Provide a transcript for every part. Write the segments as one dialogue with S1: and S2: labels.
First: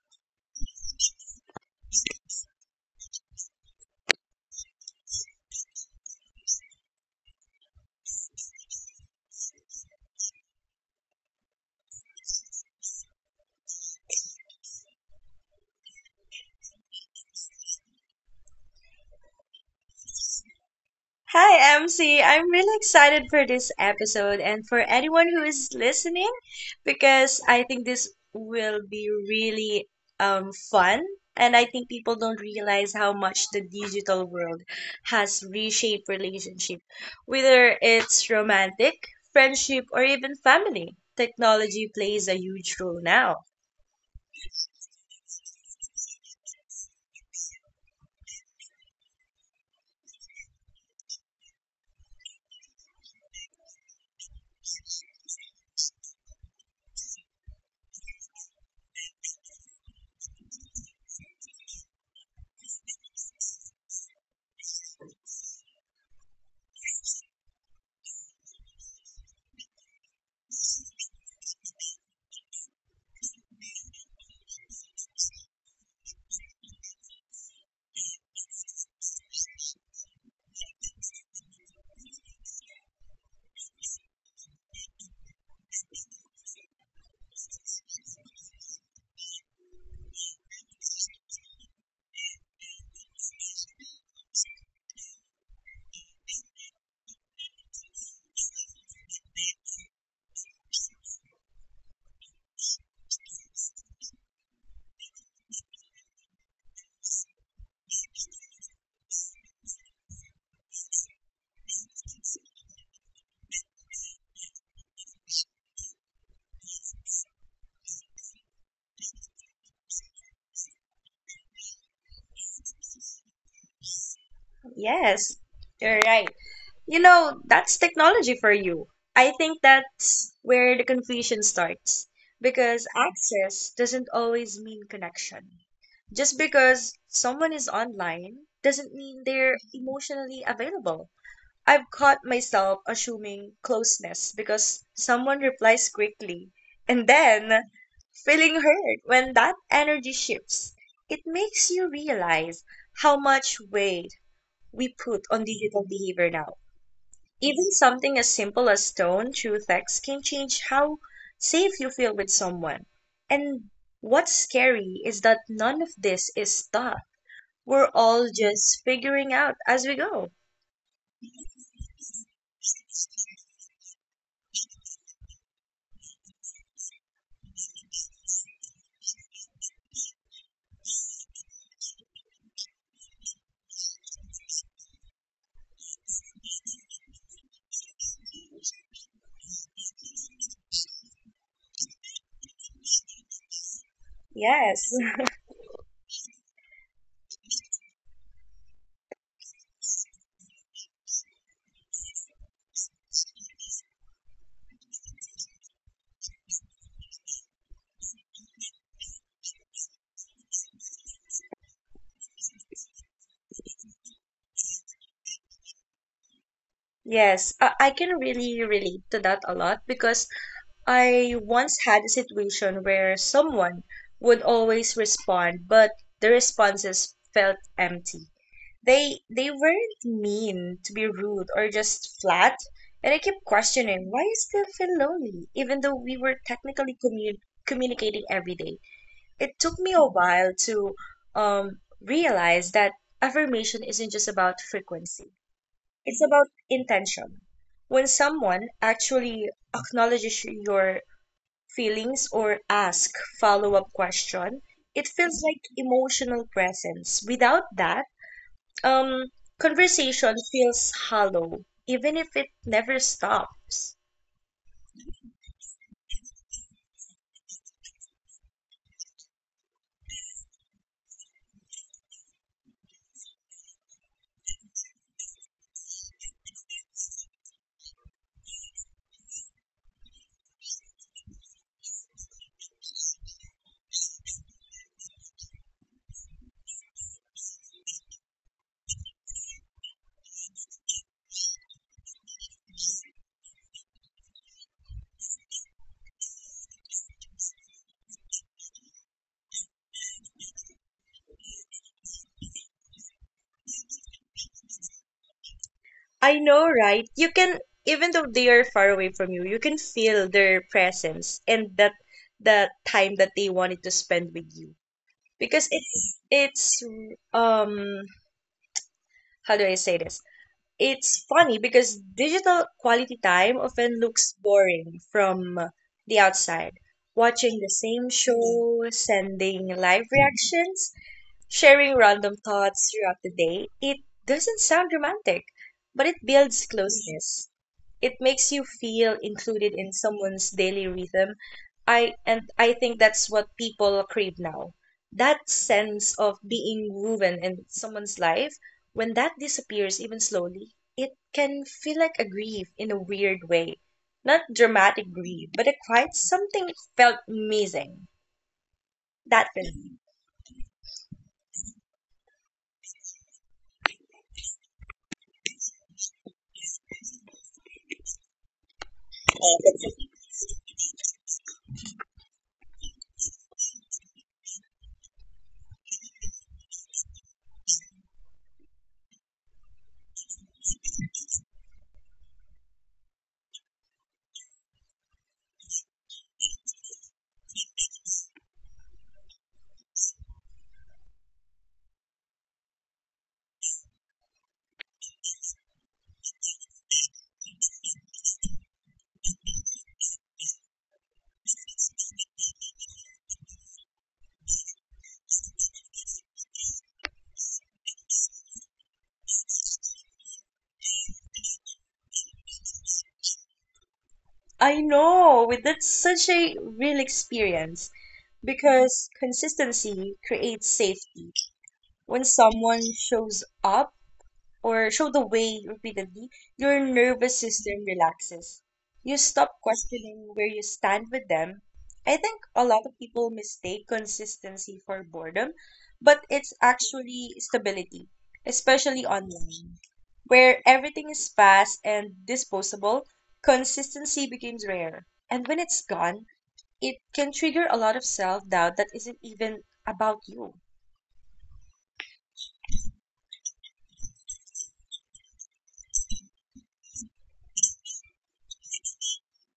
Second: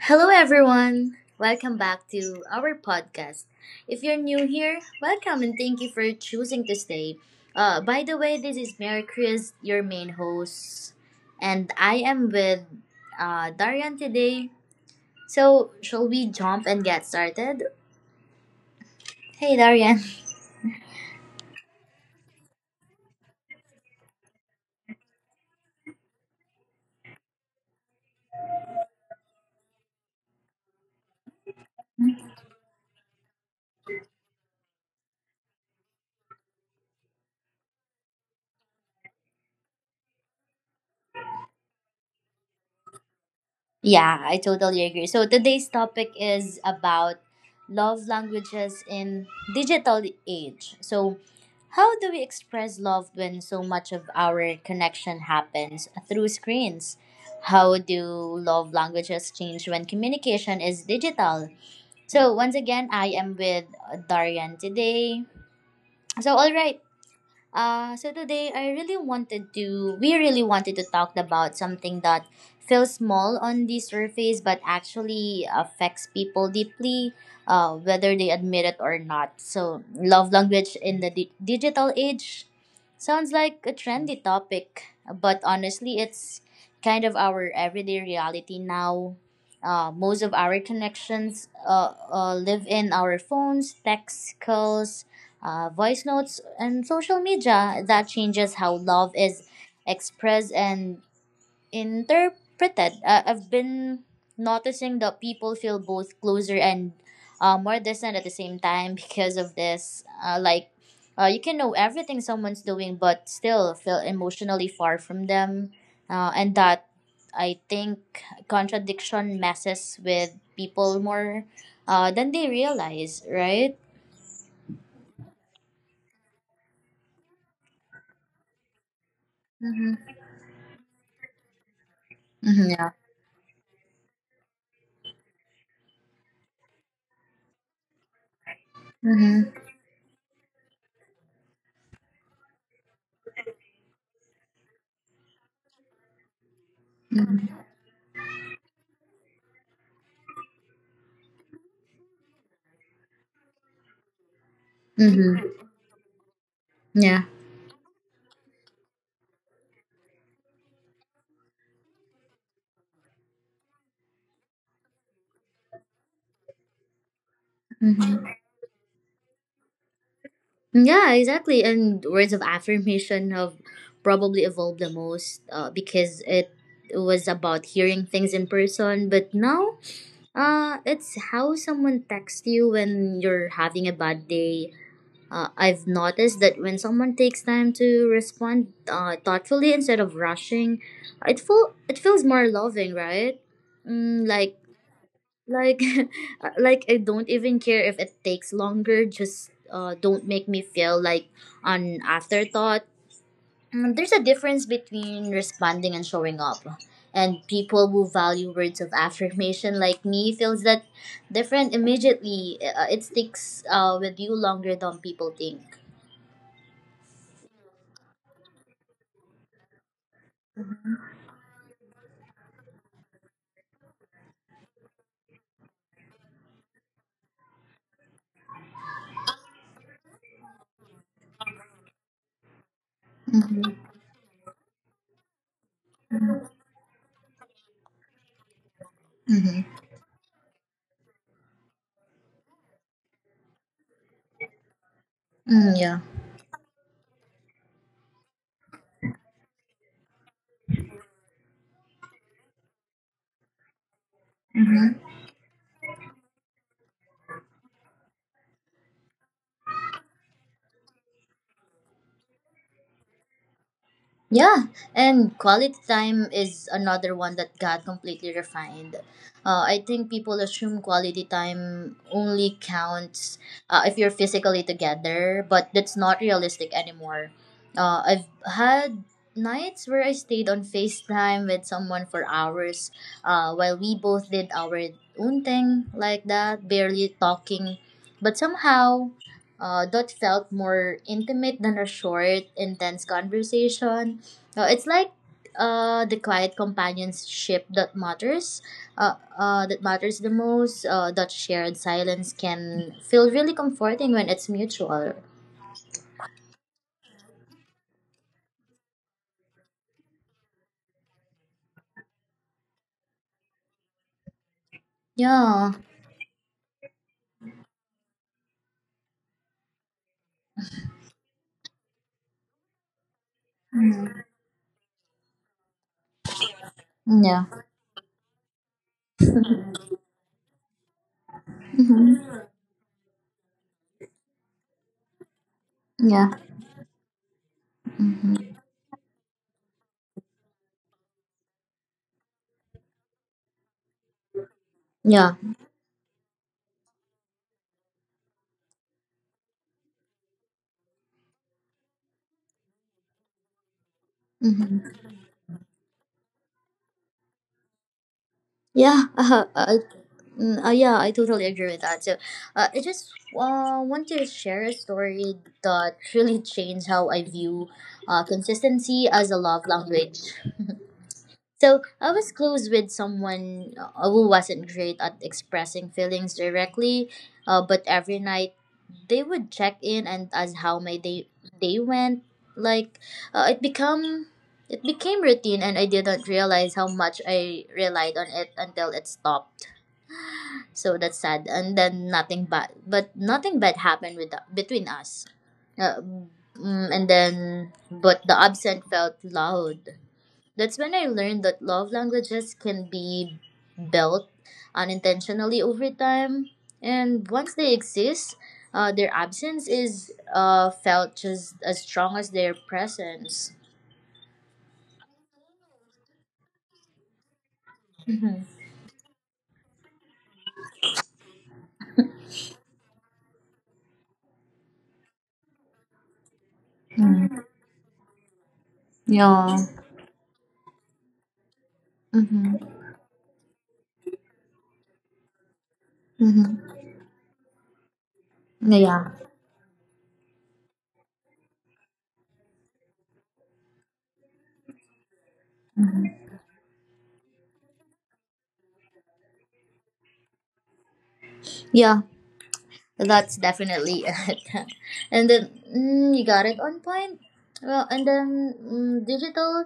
S1: Hello, everyone. Welcome back to our podcast. If you're new here, welcome and thank you for choosing to stay. By the way, this is Mary Chris, your main host, and I am with Darian today. So, shall we jump and get started? Hey, Darian.
S2: Hi, MC. I'm really excited for this episode and for anyone who is listening because I think this will be really fun. And I think people don't realize how much the digital world has reshaped relationship, whether it's romantic, friendship, or even family. Technology plays a huge role now.
S1: Yeah, I totally agree. So today's topic is about love languages in digital age. So how do we express love when so much of our connection happens through screens? How do love languages change when communication is digital? So once again, I am with Darian today. So all right, so today I really we really wanted to talk about something that feels small on the surface but actually affects people deeply, whether they admit it or not. So, love language in the digital age sounds like a trendy topic, but honestly, it's kind of our everyday reality now. Most of our connections live in our phones, text calls, voice notes and social media that changes how love is expressed and interpreted. I've been noticing that people feel both closer and more distant at the same time because of this. You can know everything someone's doing, but still feel emotionally far from them. And that I think contradiction messes with people more than they realize, right?
S2: Yes, you're right. You know, that's technology for you. I think
S1: Mm-hmm.
S2: that's where the confusion starts
S1: Mm-hmm,
S2: because access doesn't always mean connection. Just because someone is online doesn't mean
S1: yeah.
S2: they're emotionally available. I've caught myself assuming closeness because someone replies quickly and
S1: Mhm.
S2: then feeling hurt when that energy shifts. It makes you realize how much weight we put on
S1: Mhm.
S2: digital behavior now.
S1: Yeah.
S2: Even something as simple as tone through text can change how safe you feel with someone. And what's scary is that none of this is taught. We're
S1: Mhm.
S2: all just figuring out as we go.
S1: Yeah, exactly. And words of affirmation have probably evolved the most because it was about hearing things in person. But now, it's how someone texts you when you're having a bad day. I've noticed that when someone takes time to respond thoughtfully instead of rushing, it feels more loving, right? Mm,
S2: Yes,
S1: like like I don't even care if it takes longer, just don't make me feel like an afterthought. Mm, there's a difference between responding and showing up, and people who value words of affirmation like me feels that different immediately. It sticks with you longer than people think.
S2: yes. I can really relate to that a lot because I once had a situation where someone would always respond, but the responses felt empty. They weren't mean to be rude or just flat, and I kept
S1: Mm-hmm.
S2: questioning why I still feel lonely, even though we were technically communicating every day. It took me a while to realize that affirmation isn't just about frequency;
S1: Mm, yeah.
S2: it's about intention. When someone actually acknowledges your feelings or asks follow-up question, it feels like emotional presence. Without that um, conversation feels hollow, even if it never stops.
S1: Yeah, and quality time is another one that got completely refined. I think people assume quality time only counts if you're physically together, but that's not realistic anymore. I've had nights where I stayed on FaceTime with someone for hours while we both did our own thing like that, barely talking. But somehow, that felt more intimate than a short, intense conversation. It's like the quiet companionship that matters the most. That shared silence can feel really comforting when it's mutual.
S2: I know, right? You can, even though they are far away from you, you can feel their presence and that the time that they wanted to spend with you. Because
S1: Yeah.
S2: it's um how do I say this? It's funny because digital quality time often looks boring from the outside.
S1: Yeah.
S2: Watching the same show, sending live reactions, sharing
S1: Hmm.
S2: random thoughts throughout the day, it doesn't sound romantic, but it
S1: Yeah.
S2: builds closeness. It makes
S1: Hmm.
S2: you feel included in someone's daily rhythm. I and I think that's what people crave now.
S1: Yeah.
S2: That sense of being woven in someone's life, when that disappears even slowly, it can feel like a grief in a weird way. Not
S1: Hmm.
S2: dramatic grief, but a quiet something felt missing.
S1: Yeah.
S2: That feeling.
S1: Yeah. I totally agree with that. So, I just want to share a story that really changed how I view consistency as a love language. So I was close with someone who wasn't great at expressing feelings directly, but every night they would check in and ask how my day went. Like uh, it become it became routine, and I didn't realize how much I relied on it until it stopped. So that's sad. And then nothing bad, but nothing bad happened with between us. Uh, and then, but the absent felt loud. That's when I learned that love languages can be built unintentionally over time. And once they exist, their absence is felt just as strong as their presence.
S2: I know that's such a real experience
S1: Mhm.
S2: because consistency creates safety. When someone shows up, or show the way repeatedly, your nervous system relaxes. You stop questioning where you stand with them. I think a lot of people mistake consistency for boredom, but it's
S1: Mm-hmm.
S2: actually stability,
S1: Yeah.
S2: especially online. Where everything is fast and disposable, consistency becomes rare. And when it's
S1: Hmm.
S2: gone, it can trigger a lot of self doubt that isn't even about you.
S1: Yeah. That's definitely it. And then, you got it on point. Well, and then, digital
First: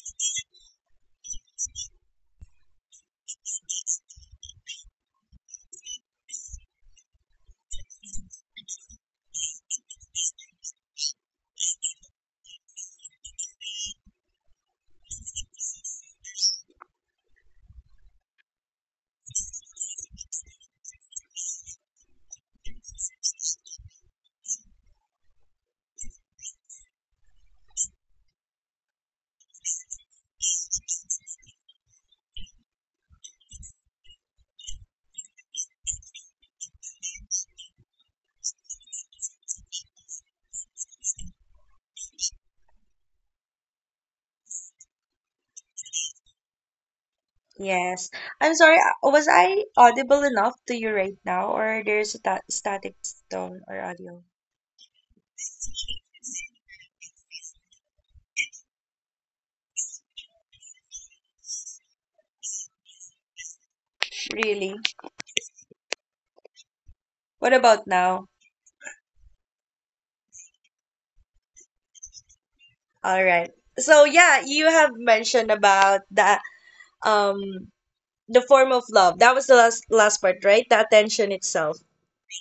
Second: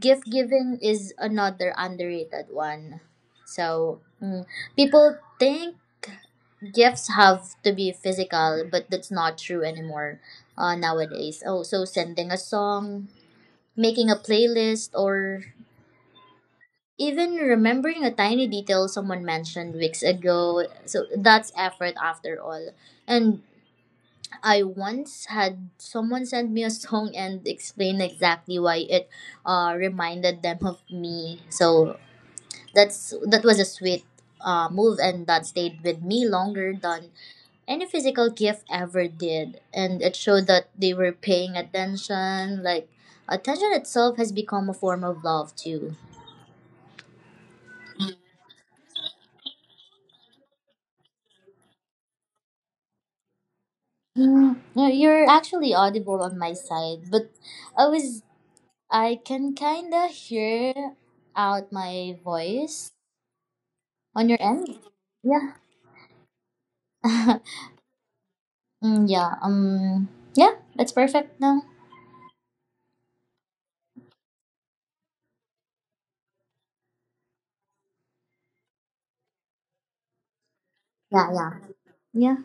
S1: gift giving is another underrated one. So people think gifts have to be physical, but that's not true anymore nowadays. Oh, so sending a song, making a playlist, or even remembering a tiny detail someone mentioned weeks ago. So that's effort after all. And I once had someone send me a song and explain exactly why it reminded them of me. So that was a sweet move, and that stayed with me longer than any physical gift ever did, and it showed that they were paying attention. Like attention itself has become a form of love too.
S2: Yes. I'm sorry, was I audible enough to you right now, or there's a ta static tone or audio?
S1: Mm, no, you're actually audible on my side, but i was I can kind of hear out my voice on your end.
S2: Really?
S1: Yeah.
S2: What about now?
S1: Yeah, yeah, that's perfect now.
S2: All right. So yeah, you have mentioned about um the form of love. That was the last last part, right? The
S1: Yeah,
S2: attention
S1: yeah,
S2: itself.
S1: yeah.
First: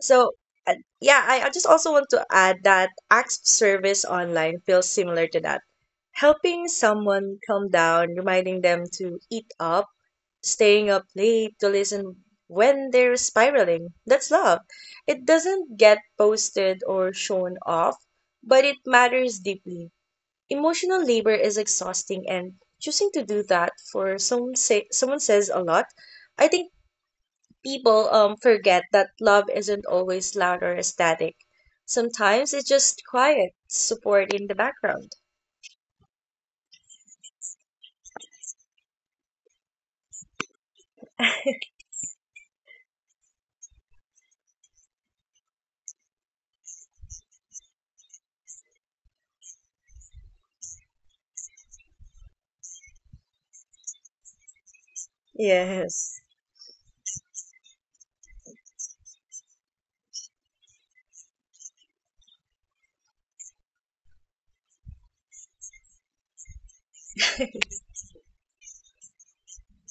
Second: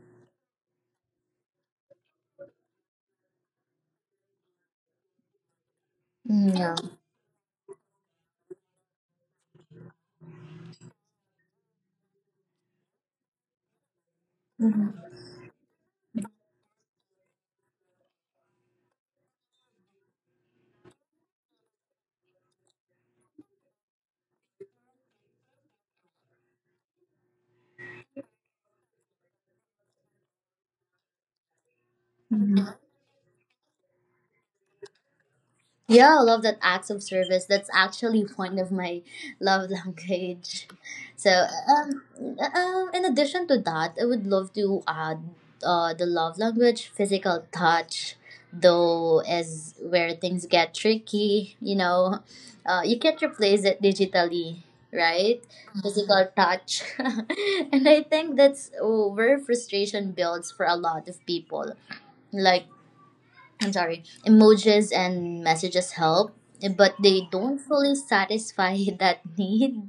S2: So uh, yeah, I just also want to add that acts of service online feels similar to that.
S1: Mm,
S2: Helping
S1: yeah.
S2: someone calm down, reminding them to eat up, staying up late to listen when they're spiraling. That's love. It doesn't get posted or shown off, but it matters deeply. Emotional labor is exhausting, and choosing to do that for some say, someone says a lot. I think people forget that love isn't always loud or ecstatic. Sometimes it's just quiet support in the background.
S1: Yeah, I love that acts of service. That's actually one of my love language. So, in addition to that, I would love to add the love language, physical touch, though, is where things get tricky. You know, you can't replace it digitally, right?
S2: Yes.
S1: Physical touch. And I think that's where frustration builds for a lot of people. Like, I'm sorry, emojis and messages help, but they don't fully satisfy that need.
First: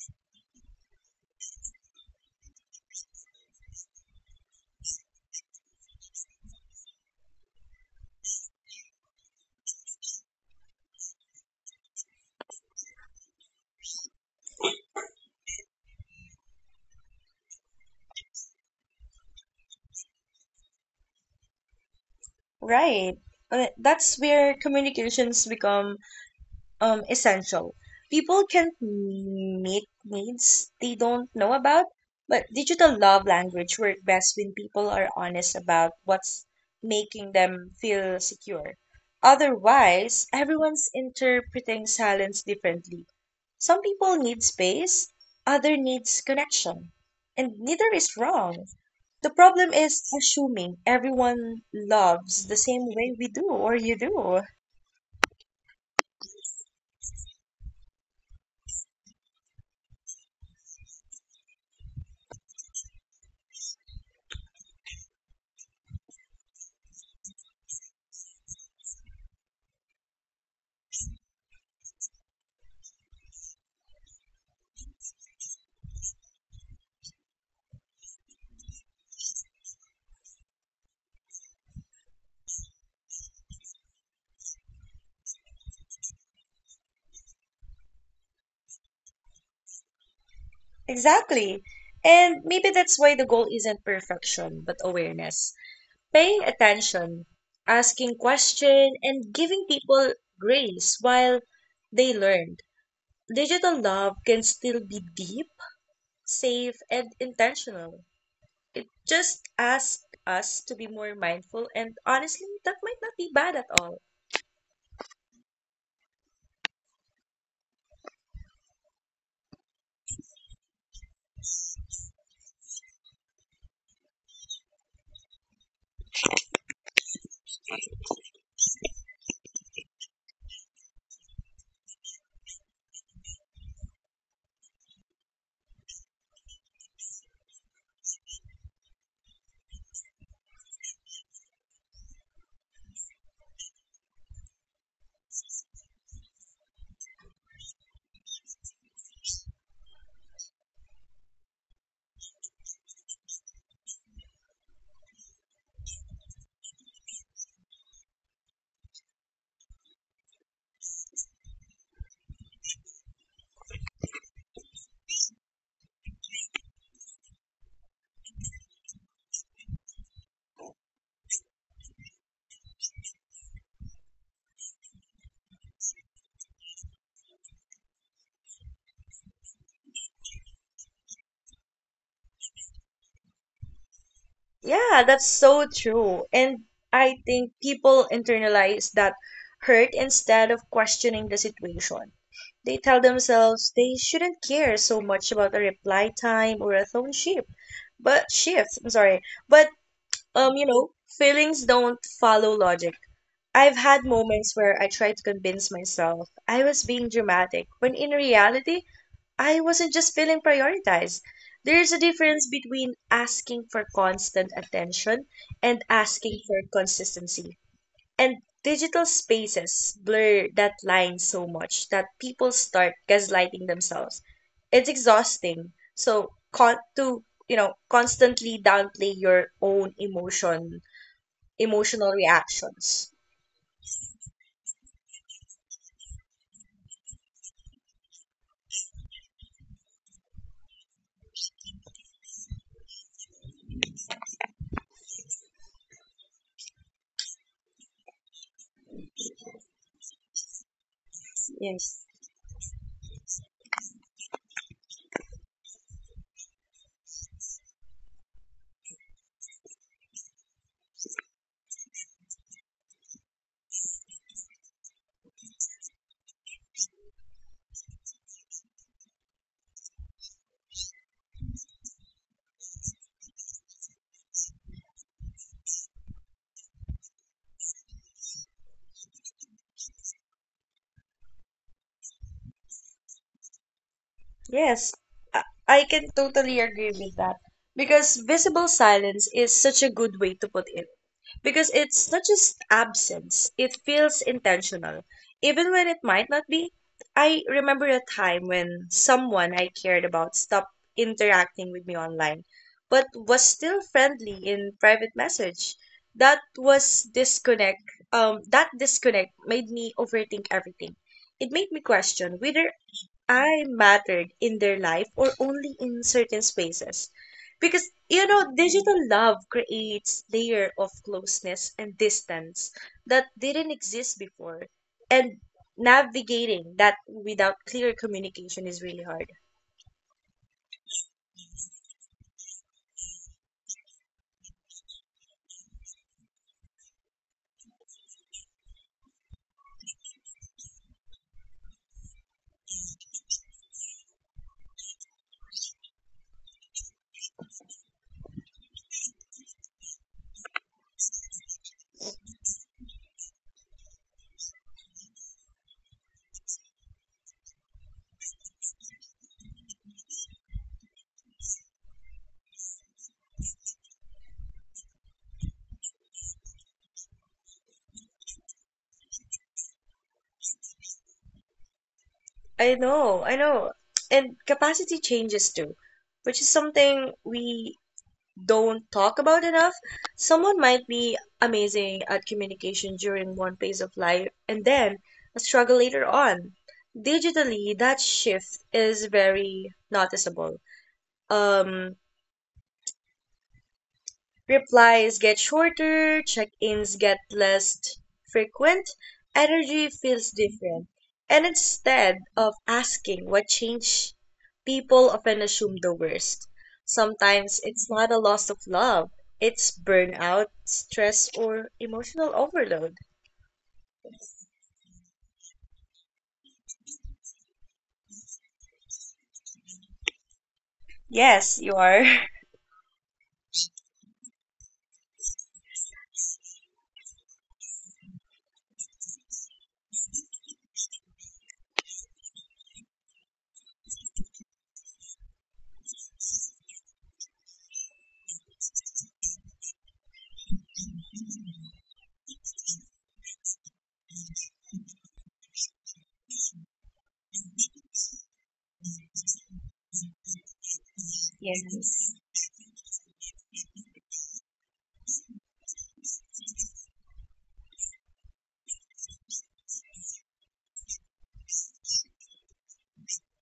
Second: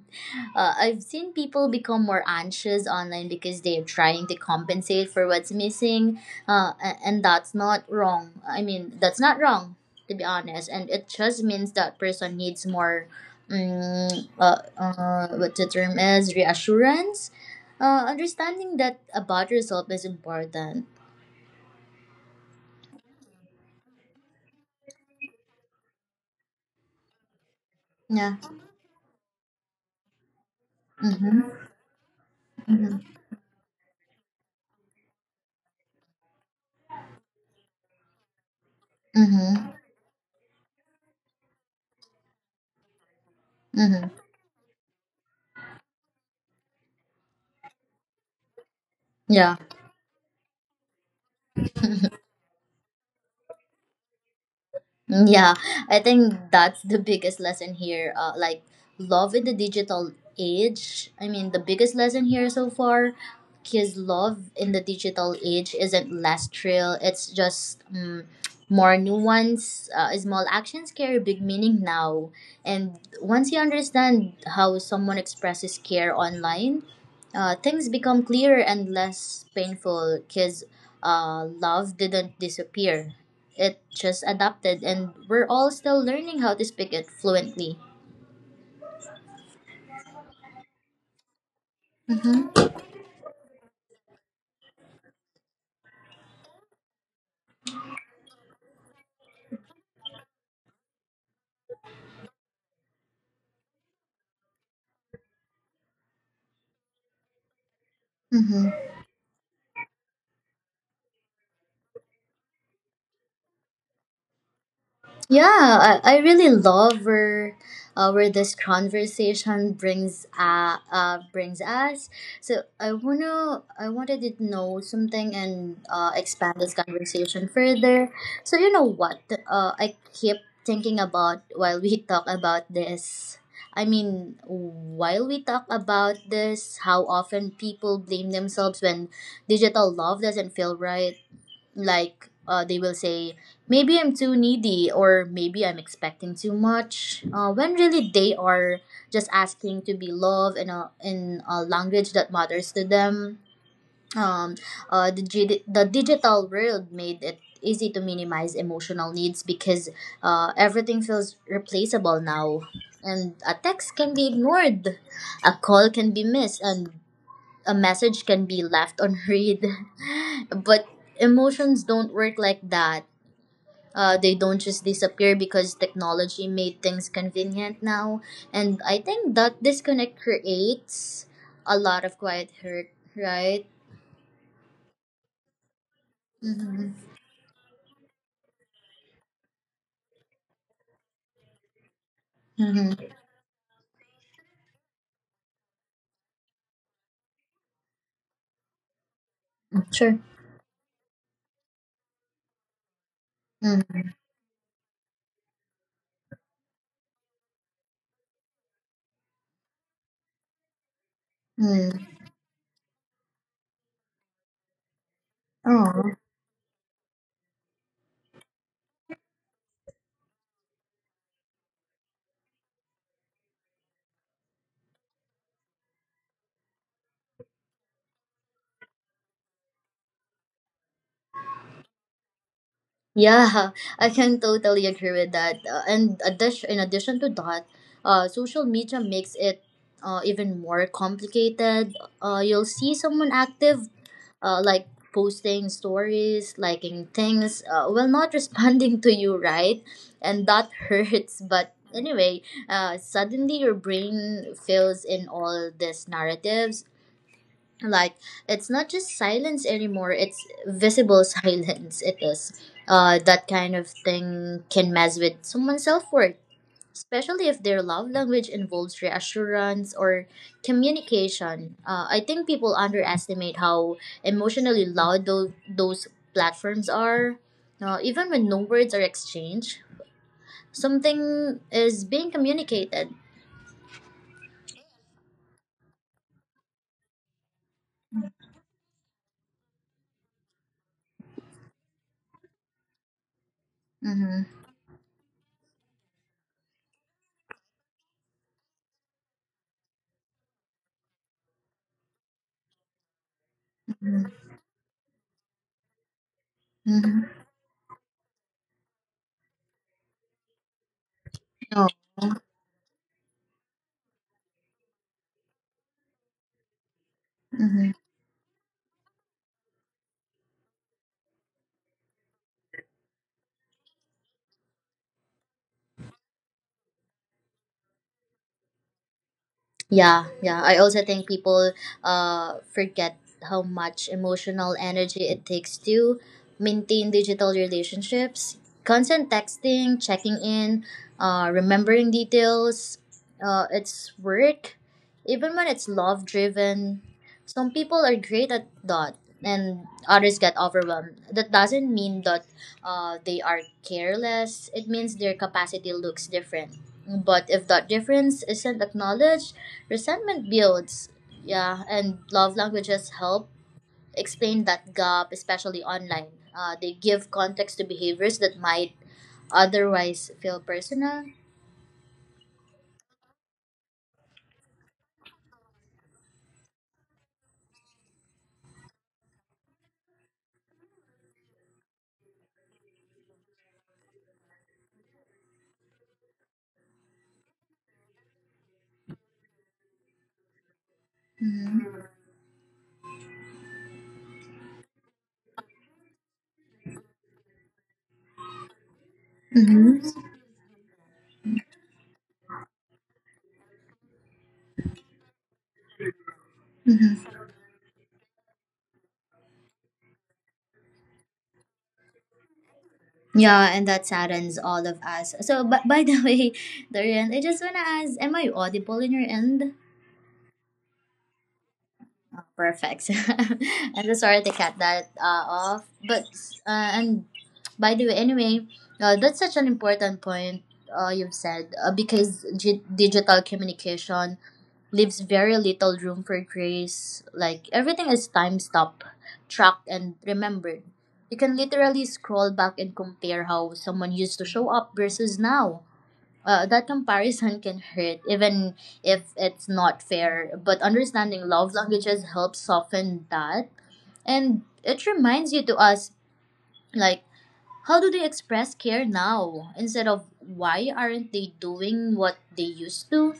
S1: I've seen people become more anxious online because they're trying to compensate for what's missing, and that's not wrong. I mean, that's not wrong, to be honest, and it just means that person needs more. What the term is reassurance. Understanding that about yourself is important.
S2: Right. That's where communications become essential.
S1: Yeah.
S2: People can make needs they don't know
S1: Mm-hmm.
S2: about, but digital
S1: Mm-hmm.
S2: love language work best when people are honest about what's making them feel secure.
S1: Mm-hmm.
S2: Otherwise, everyone's interpreting silence differently. Some
S1: Mm-hmm.
S2: people need space, other needs connection. And neither is wrong. The
S1: Yeah.
S2: problem is assuming everyone loves the same way we do or you do.
S1: Mm, yeah. I think that's the biggest lesson here. Love in the digital age. I mean, the biggest lesson here so far, because love in the digital age isn't less real. It's just more nuance. Small actions carry big meaning now. And once you understand how someone expresses care online, things become clearer and less painful because love didn't disappear, it just adapted, and we're all still learning how to speak it fluently.
S2: Exactly. And
S1: Mm-hmm.
S2: maybe that's why the goal isn't perfection, but awareness. Paying attention, asking questions, and giving people grace while they learn. Digital love can still be deep, safe, and intentional.
S1: Mm-hmm.
S2: It just asks us to be more mindful, and honestly, that might not be bad at all.
S1: Yeah, I really love where this conversation brings us. So I wanted to know something and expand this conversation further. So you know what? I keep thinking about while we talk about this. I mean, while we talk about this, how often people blame themselves when digital love doesn't feel right, like they will say maybe I'm too needy or maybe I'm expecting too much when really they are just asking to be loved in in a language that matters to them. um, the digital world made it easy to minimize emotional needs because everything feels replaceable now, and a text can be ignored, a call can be missed, and a message can be left unread. But emotions don't work like that. They don't just disappear because technology made things convenient now. And I think that disconnect creates a lot of quiet hurt, right?
S2: Yeah, that's so true. And I
S1: Mm-hmm.
S2: think people internalize that hurt instead of questioning the situation. They tell
S1: Mm-hmm.
S2: themselves they shouldn't care so much about a reply time or a tone shift. But shift, I'm sorry. But
S1: Sure.
S2: you know, feelings don't follow logic. I've had moments where I tried to convince myself I was being dramatic when in reality I wasn't just feeling prioritized. There's a
S1: Mm-hmm.
S2: difference between asking for constant attention and
S1: Oh.
S2: asking for consistency. And digital spaces blur that line so much that people start gaslighting themselves. It's exhausting. So to you know constantly downplay your own emotion, emotional reactions.
S1: Yeah, I can totally agree with that. In addition to that, social media makes it even more complicated. You'll see someone active, uh, like posting stories, liking things, while not responding to you, right? And that hurts. But
S2: Yes.
S1: anyway, suddenly your brain fills in all these narratives, like it's not just silence anymore, it's visible silence it is. That kind of thing can mess with someone's self-worth, especially if their love language involves reassurance or communication. I think people underestimate how emotionally loud those platforms are. Even when no words are exchanged, something is being communicated.
S2: Yes, I can totally agree with that because visible silence is such a good way to put it because it's not just absence, it feels
S1: Mm-hmm.
S2: intentional, even when it might not be. I remember a time when someone I cared about stopped interacting with me online, but was still friendly in private message. That was
S1: Mm-hmm.
S2: disconnect. That disconnect made me overthink everything. It made me
S1: Oh.
S2: question whether I mattered in their life or only in certain spaces. Because, you know, digital love creates layer of closeness and distance that didn't exist before. And navigating that without clear communication is really hard.
S1: Yeah, yeah. I also think people forget how much emotional energy it takes to maintain digital relationships. Constant texting, checking in, remembering details. It's work, even when it's love driven. Some people are great at that, and others get overwhelmed. That doesn't mean that they are careless. It means their capacity looks different. But if that difference isn't acknowledged, resentment builds, yeah, and love languages help explain that gap, especially online. They give context to behaviors that might otherwise feel personal.
S2: I know, I know. And capacity changes too, which is something we don't talk about enough. Someone might be amazing at communication during one phase of life and then a struggle later on. Digitally, that shift is very noticeable. Um,
S1: Mm-hmm.
S2: Replies get shorter, check ins get less frequent, energy
S1: Mm-hmm.
S2: feels different. And instead of asking what changed, people often assume the worst.
S1: Mm-hmm.
S2: Sometimes it's not a loss of love, it's burnout, stress, or emotional overload.
S1: Yeah, and that saddens all of us. So, but by the way, Dorian, I just wanna ask, am I audible in your end?
S2: Yes, you are.
S1: Oh, perfect. I'm so sorry to cut that off, but and by the way, anyway, that's such an important point you've said, because digital communication leaves very little room for grace. Like everything is time stop, tracked and remembered. You can literally scroll back and compare how someone used to show up versus now. That comparison can hurt even if it's not fair, but understanding love
S2: Yes.
S1: languages helps soften that, and it reminds you to ask, like, how do they express care now instead of why aren't they doing what they used to.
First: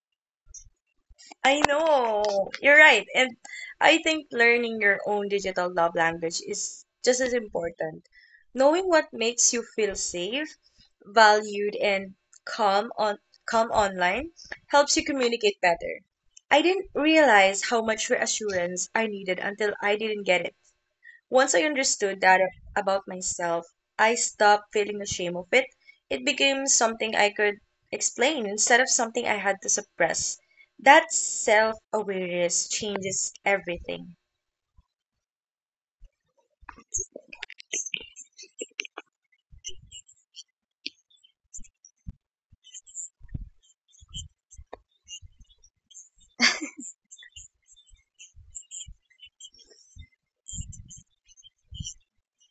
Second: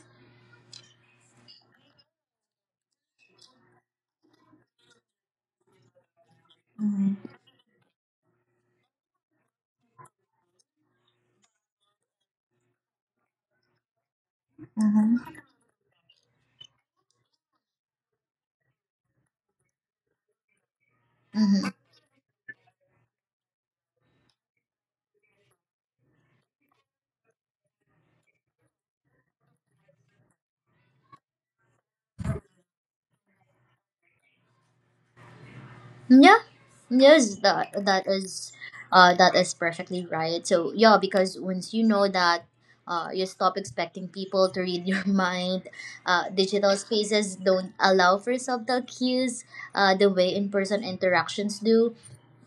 S2: I know. You're right. And I think learning your own digital love language is just as important. Knowing what makes you feel safe, valued, and calm on calm online helps you
S1: Hmm.
S2: communicate better. I didn't realize how much reassurance I needed until I didn't get it. Once I
S1: Mhm.
S2: understood that about myself, I stopped feeling ashamed of it. It became something I could explain instead of something I had to suppress. That self awareness changes everything.
S1: Yeah, yes, that is perfectly right. So yeah, because once you know that, you stop expecting people to read your mind. Digital spaces don't allow for subtle cues, the way in-person interactions do.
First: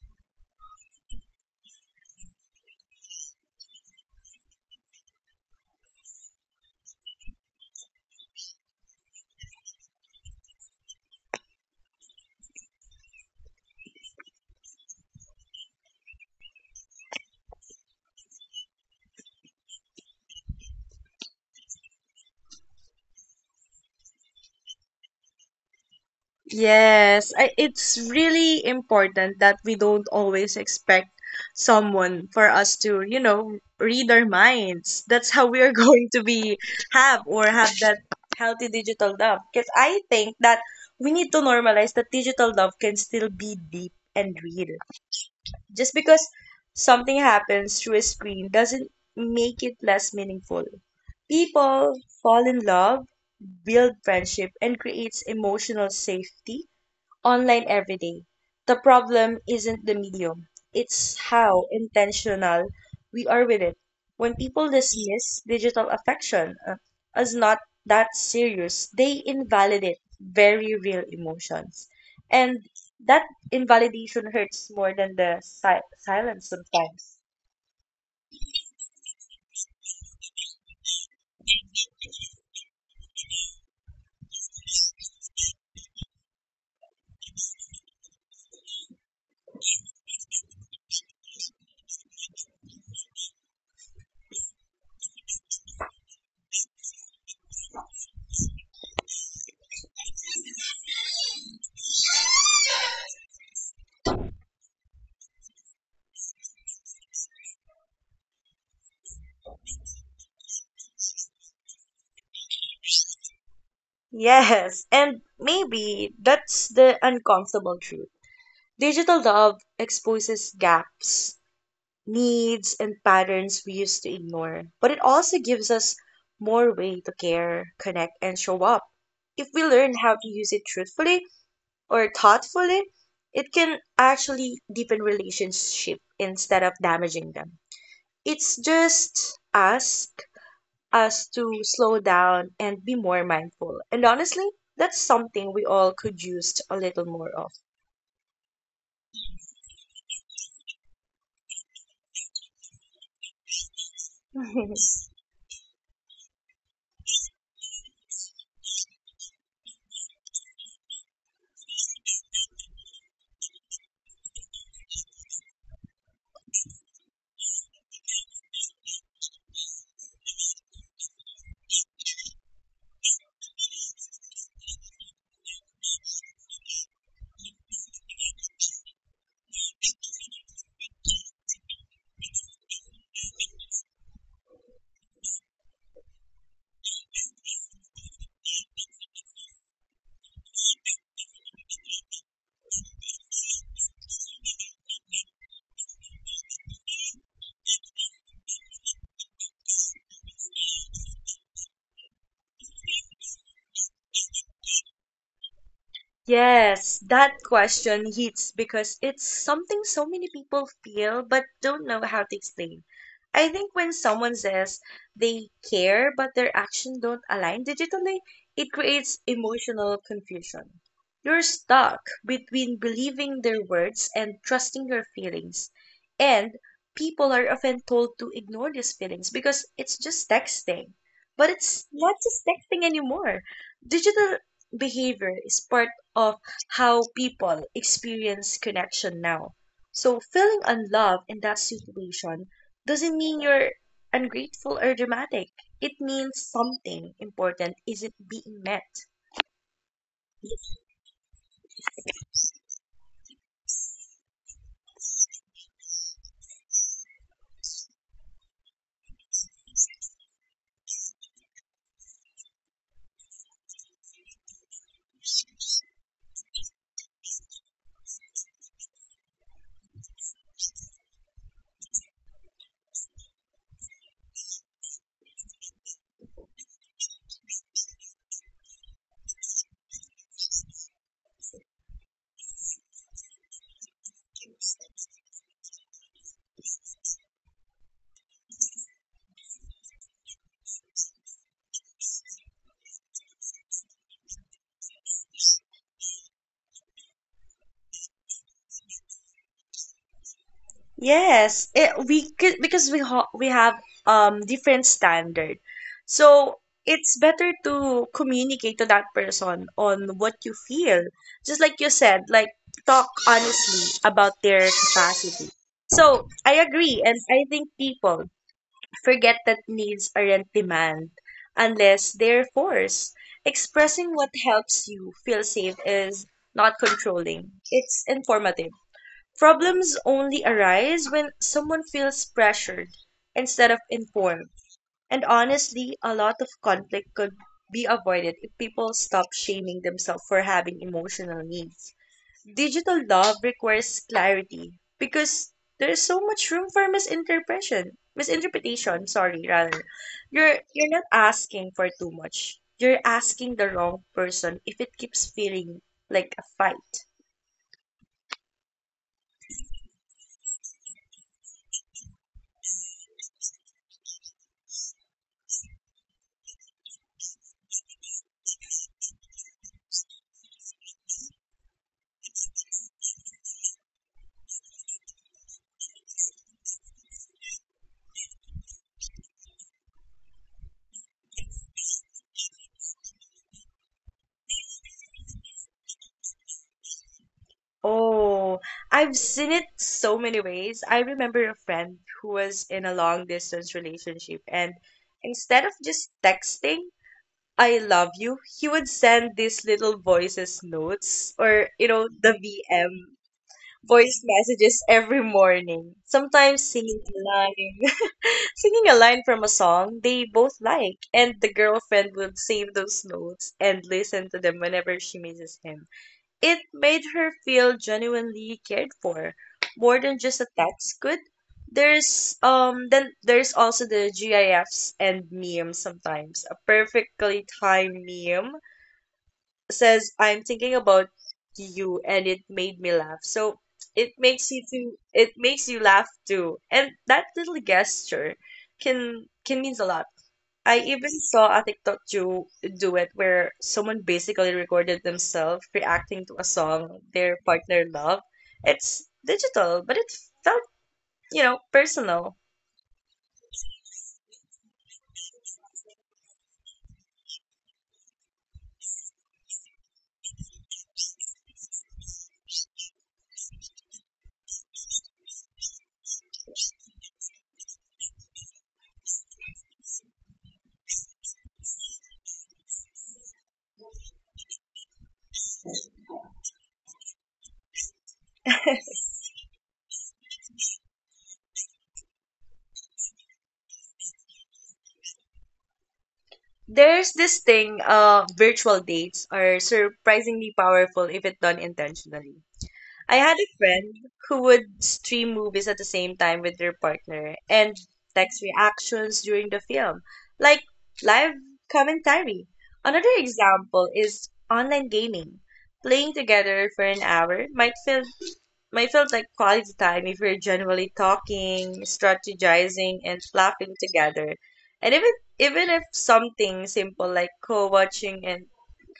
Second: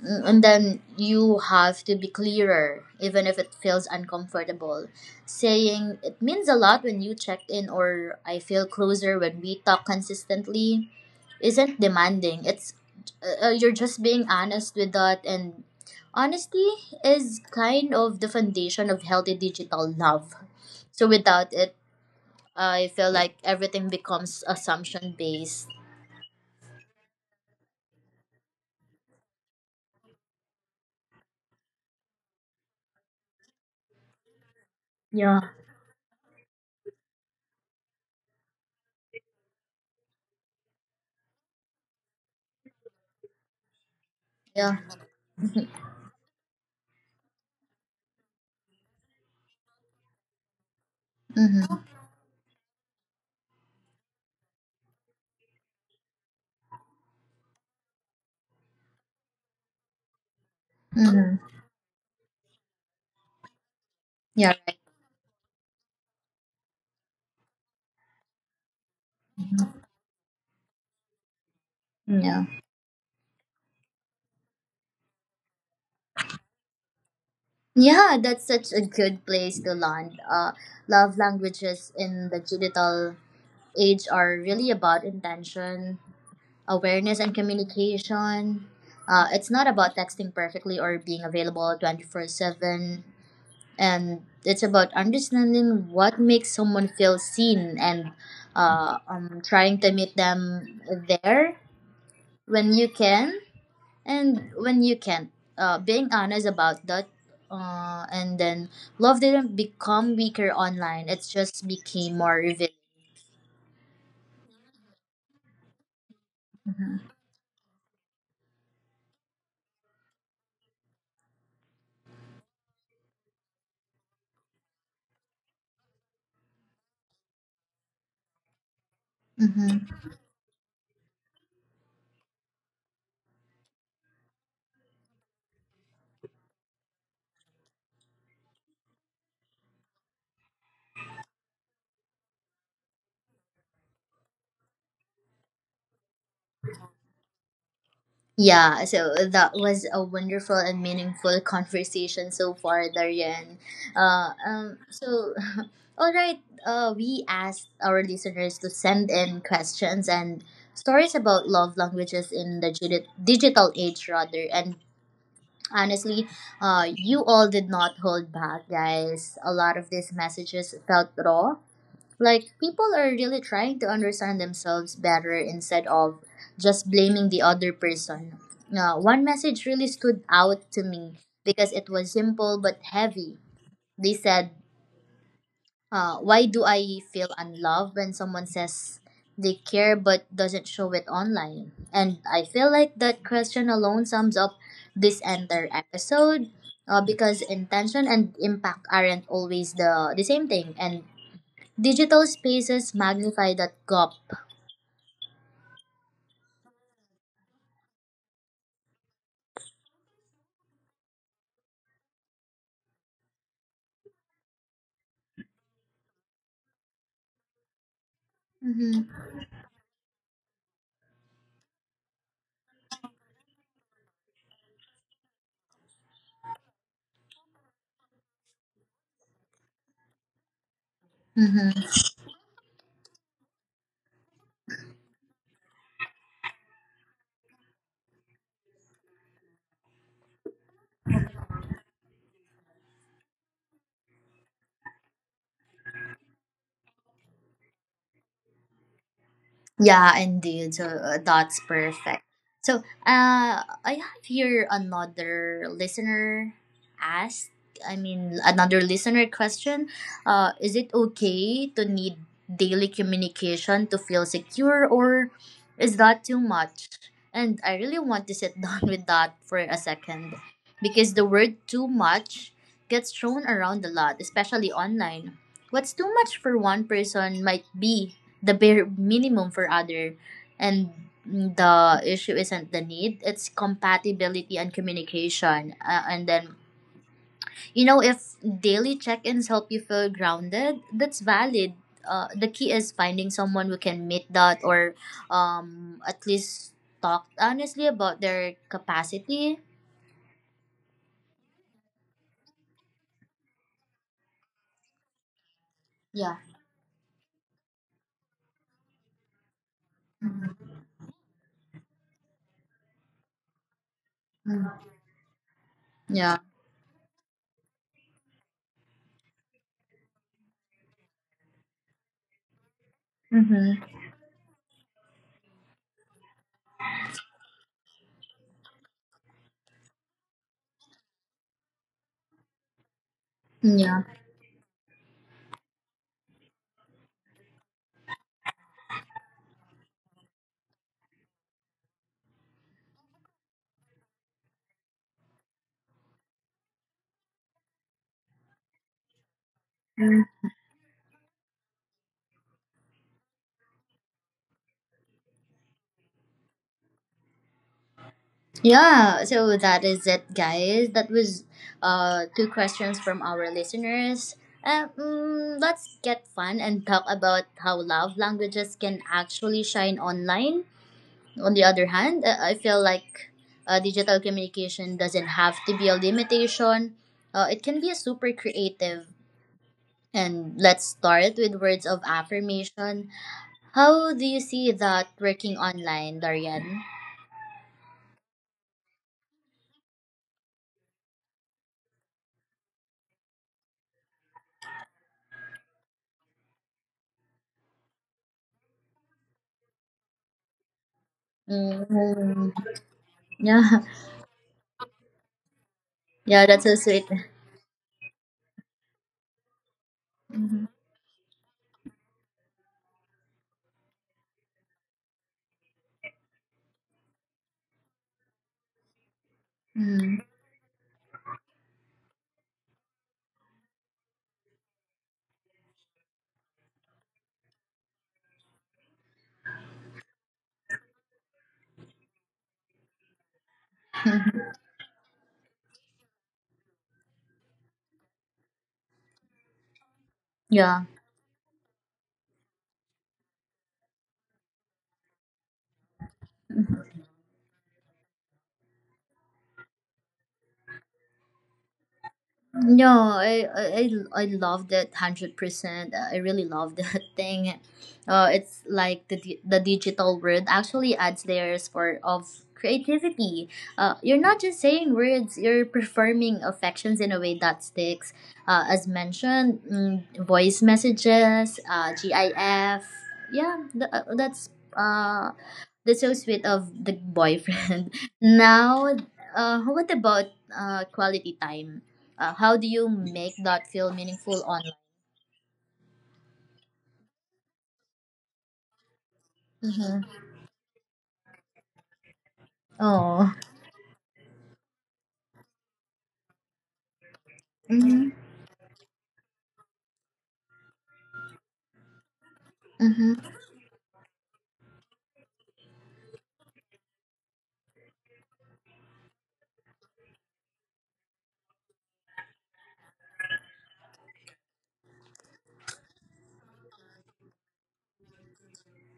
S1: And then you have to be clearer, even if it feels uncomfortable. Saying "it means a lot when you check in," or "I feel closer when we talk consistently" isn't demanding. It's you're just being honest with that, and honesty is kind of the foundation of healthy digital love. So without it, I feel like everything becomes assumption based.
S2: Yes, it's really important that we don't always expect someone for us to, you know, read our minds. That's how we are going to be have or have that healthy digital love. Because I think that we need to normalize that digital love can still be deep and real.
S1: Yeah.
S2: Just because something happens through a screen doesn't make it less meaningful.
S1: Mm-hmm.
S2: People fall in love, build friendship, and creates emotional safety online every day. The problem isn't the medium, it's
S1: Mm-hmm.
S2: how intentional we are with it. When
S1: Yeah.
S2: people dismiss digital affection as not that serious, they invalidate very real emotions.
S1: Mm-hmm. Yeah.
S2: And that invalidation hurts more than the silence sometimes.
S1: Yeah, that's such a good place to land. Love languages in the digital age are really about intention, awareness and communication. It's not about texting perfectly or being available 24/7. And it's about understanding what makes someone feel seen, and trying to meet them there when you can, and when you can't, being honest about that. And then love didn't become weaker online, it just became more revealing.
S2: Yes, and maybe that's the uncomfortable truth. Digital love exposes gaps needs and patterns we used to ignore. But it also gives us more way to care, connect, and show up. If we
S1: Mhm.
S2: learn how to use it truthfully or thoughtfully, it can actually deepen relationship instead of damaging them. It's just ask us to slow down and be more mindful. And honestly, that's something we all could use a little more of.
S1: Yeah, so that was a wonderful and meaningful conversation so far, Darian. Uh, um, so, all right, we asked our listeners to send in questions and stories about love languages in the digital age, rather. And honestly, you all did not hold back, guys. A lot of these messages felt raw, like, people are really trying to understand themselves better instead of just blaming the other person. Now, one message really stood out to me because it was simple but heavy. They said, why do I feel unloved when someone says they care but doesn't show it online? And I feel like that question alone sums up this entire episode, because intention and impact aren't always the same thing. And digital spaces magnify that gap.
S2: Yes, that question hits because it's something so many people feel but don't know how to explain. I think when someone says they care but their action don't align digitally, it
S1: Mm-hmm.
S2: creates emotional confusion. You're stuck between believing their words and trusting your feelings. And people are often told to ignore these feelings because it's just texting. But it's
S1: Mm-hmm.
S2: not just texting anymore. Digital behavior is part of how people experience connection now. So, feeling unloved in that situation doesn't mean you're ungrateful or dramatic. It means something important isn't being met.
S1: Yeah, indeed. So that's perfect. So, I have here another listener ask. I mean, another listener question. Is it okay to need daily communication to feel secure, or is that too much? And I really want to sit down with that for a second, because the word "too much" gets thrown around a lot, especially online. What's too much for one person might be the bare minimum for other, and the issue isn't the need, it's compatibility and communication. And then you know, if daily check-ins help you feel grounded, that's valid. The key is finding someone who can meet that, or at least talk honestly about their capacity.
S2: Yes, we could because we have different standard.
S1: Yeah.
S2: So it's better to communicate to that person on what you feel. Just like you said, like talk honestly about their
S1: Mhm.
S2: capacity. So
S1: Yeah.
S2: I agree, and I think people forget that needs aren't demand unless they're forced.
S1: Mm-hmm.
S2: Expressing what helps you feel safe is not controlling. It's informative. Problems only arise when someone feels pressured instead of
S1: Yeah.
S2: informed. And honestly, a lot of conflict could be avoided if people stop shaming themselves for having emotional needs. Digital love requires clarity because there is so much room for misinterpretation. Misinterpretation, sorry, rather. You're not asking for too much. You're asking the wrong person if it keeps feeling like a fight.
S1: Yeah, so that is it, guys. That was two questions from our listeners. Let's get fun and talk about how love languages can actually shine online. On the other hand, I feel like digital communication doesn't have to be a limitation, it can be super creative. And let's start with words of affirmation. How do you see that working online, Darian?
S2: Oh, I've seen it so many ways. I remember a friend who was in a long distance relationship, and instead of just texting, "I love you," he would send these little voices notes or, the
S1: Mm,
S2: VM
S1: yeah.
S2: voice messages every morning,
S1: Yeah, that's
S2: sometimes
S1: so
S2: singing
S1: sweet.
S2: a line, singing a line from a song they both
S1: Mhm.
S2: like, and the girlfriend would save those notes and listen to them whenever she misses him. It made her feel genuinely cared for, more
S1: Mm.
S2: than just a text could. There's Then there's also the GIFs and memes sometimes. A perfectly timed meme says I'm thinking about you and it made me laugh. So it makes you laugh too. And that little gesture can means a lot. I
S1: yeah.
S2: even saw a TikTok do it where someone basically recorded themselves reacting to a song their partner loved. It's digital, but it felt, personal.
S1: No, I I I I loved it 100%. I really love that thing. It's like the the digital world actually adds layers for of creativity. You're not just saying words; you're performing affections in a way that sticks. As mentioned, voice messages, GIF. Yeah, uh That's so sweet of the boyfriend. now, what about quality time? How do you make that feel meaningful online?
S2: There's this thing, virtual dates are
S1: Mm-hmm.
S2: surprisingly powerful if it done intentionally. I
S1: Oh.
S2: had a friend who would stream movies at the same time with their partner and
S1: Mm-hmm.
S2: text reactions during the film, like live commentary. Another
S1: Mm-hmm.
S2: example is online gaming. Playing together for an hour might feel like quality time if we're generally talking, strategizing, and laughing together. And even if something simple like co-watching and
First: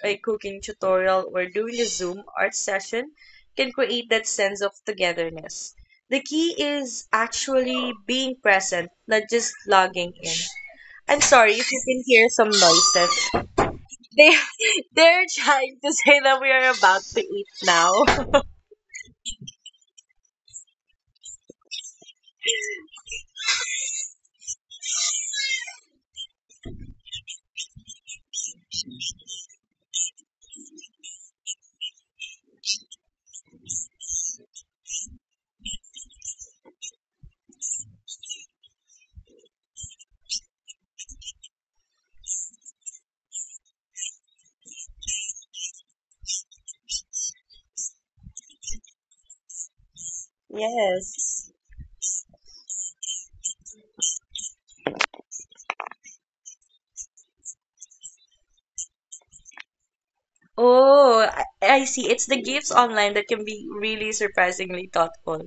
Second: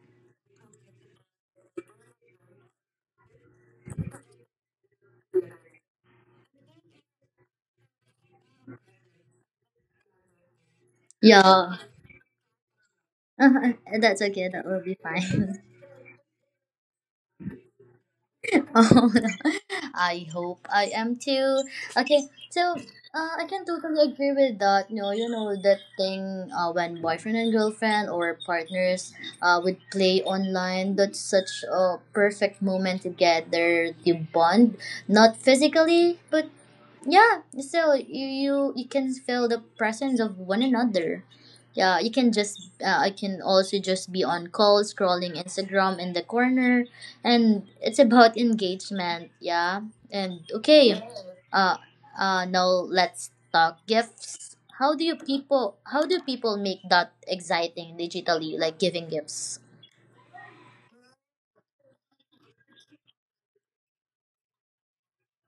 S2: a cooking tutorial or doing a Zoom art session can create that sense of togetherness. The key is actually being present, not just logging in. I'm sorry if
S1: Yeah.
S2: you can hear some noises.
S1: That's
S2: They
S1: okay. That will be
S2: they're
S1: fine.
S2: trying to say that we are about to eat now.
S1: Oh, I hope I am too. Okay, so I can totally agree with that. No, you know that thing, when boyfriend and girlfriend or partners would play online. That's such a perfect moment together. You bond, not physically, but yeah, so you can feel the presence of one another. Yeah, you can just I can also just be on call scrolling Instagram in the corner, and it's about engagement, yeah. And okay.
S2: Yes.
S1: Uh Now let's talk gifts. How do people make that exciting digitally, like giving gifts?
S2: Oh, I see. It's the gifts online that can be really surprisingly thoughtful.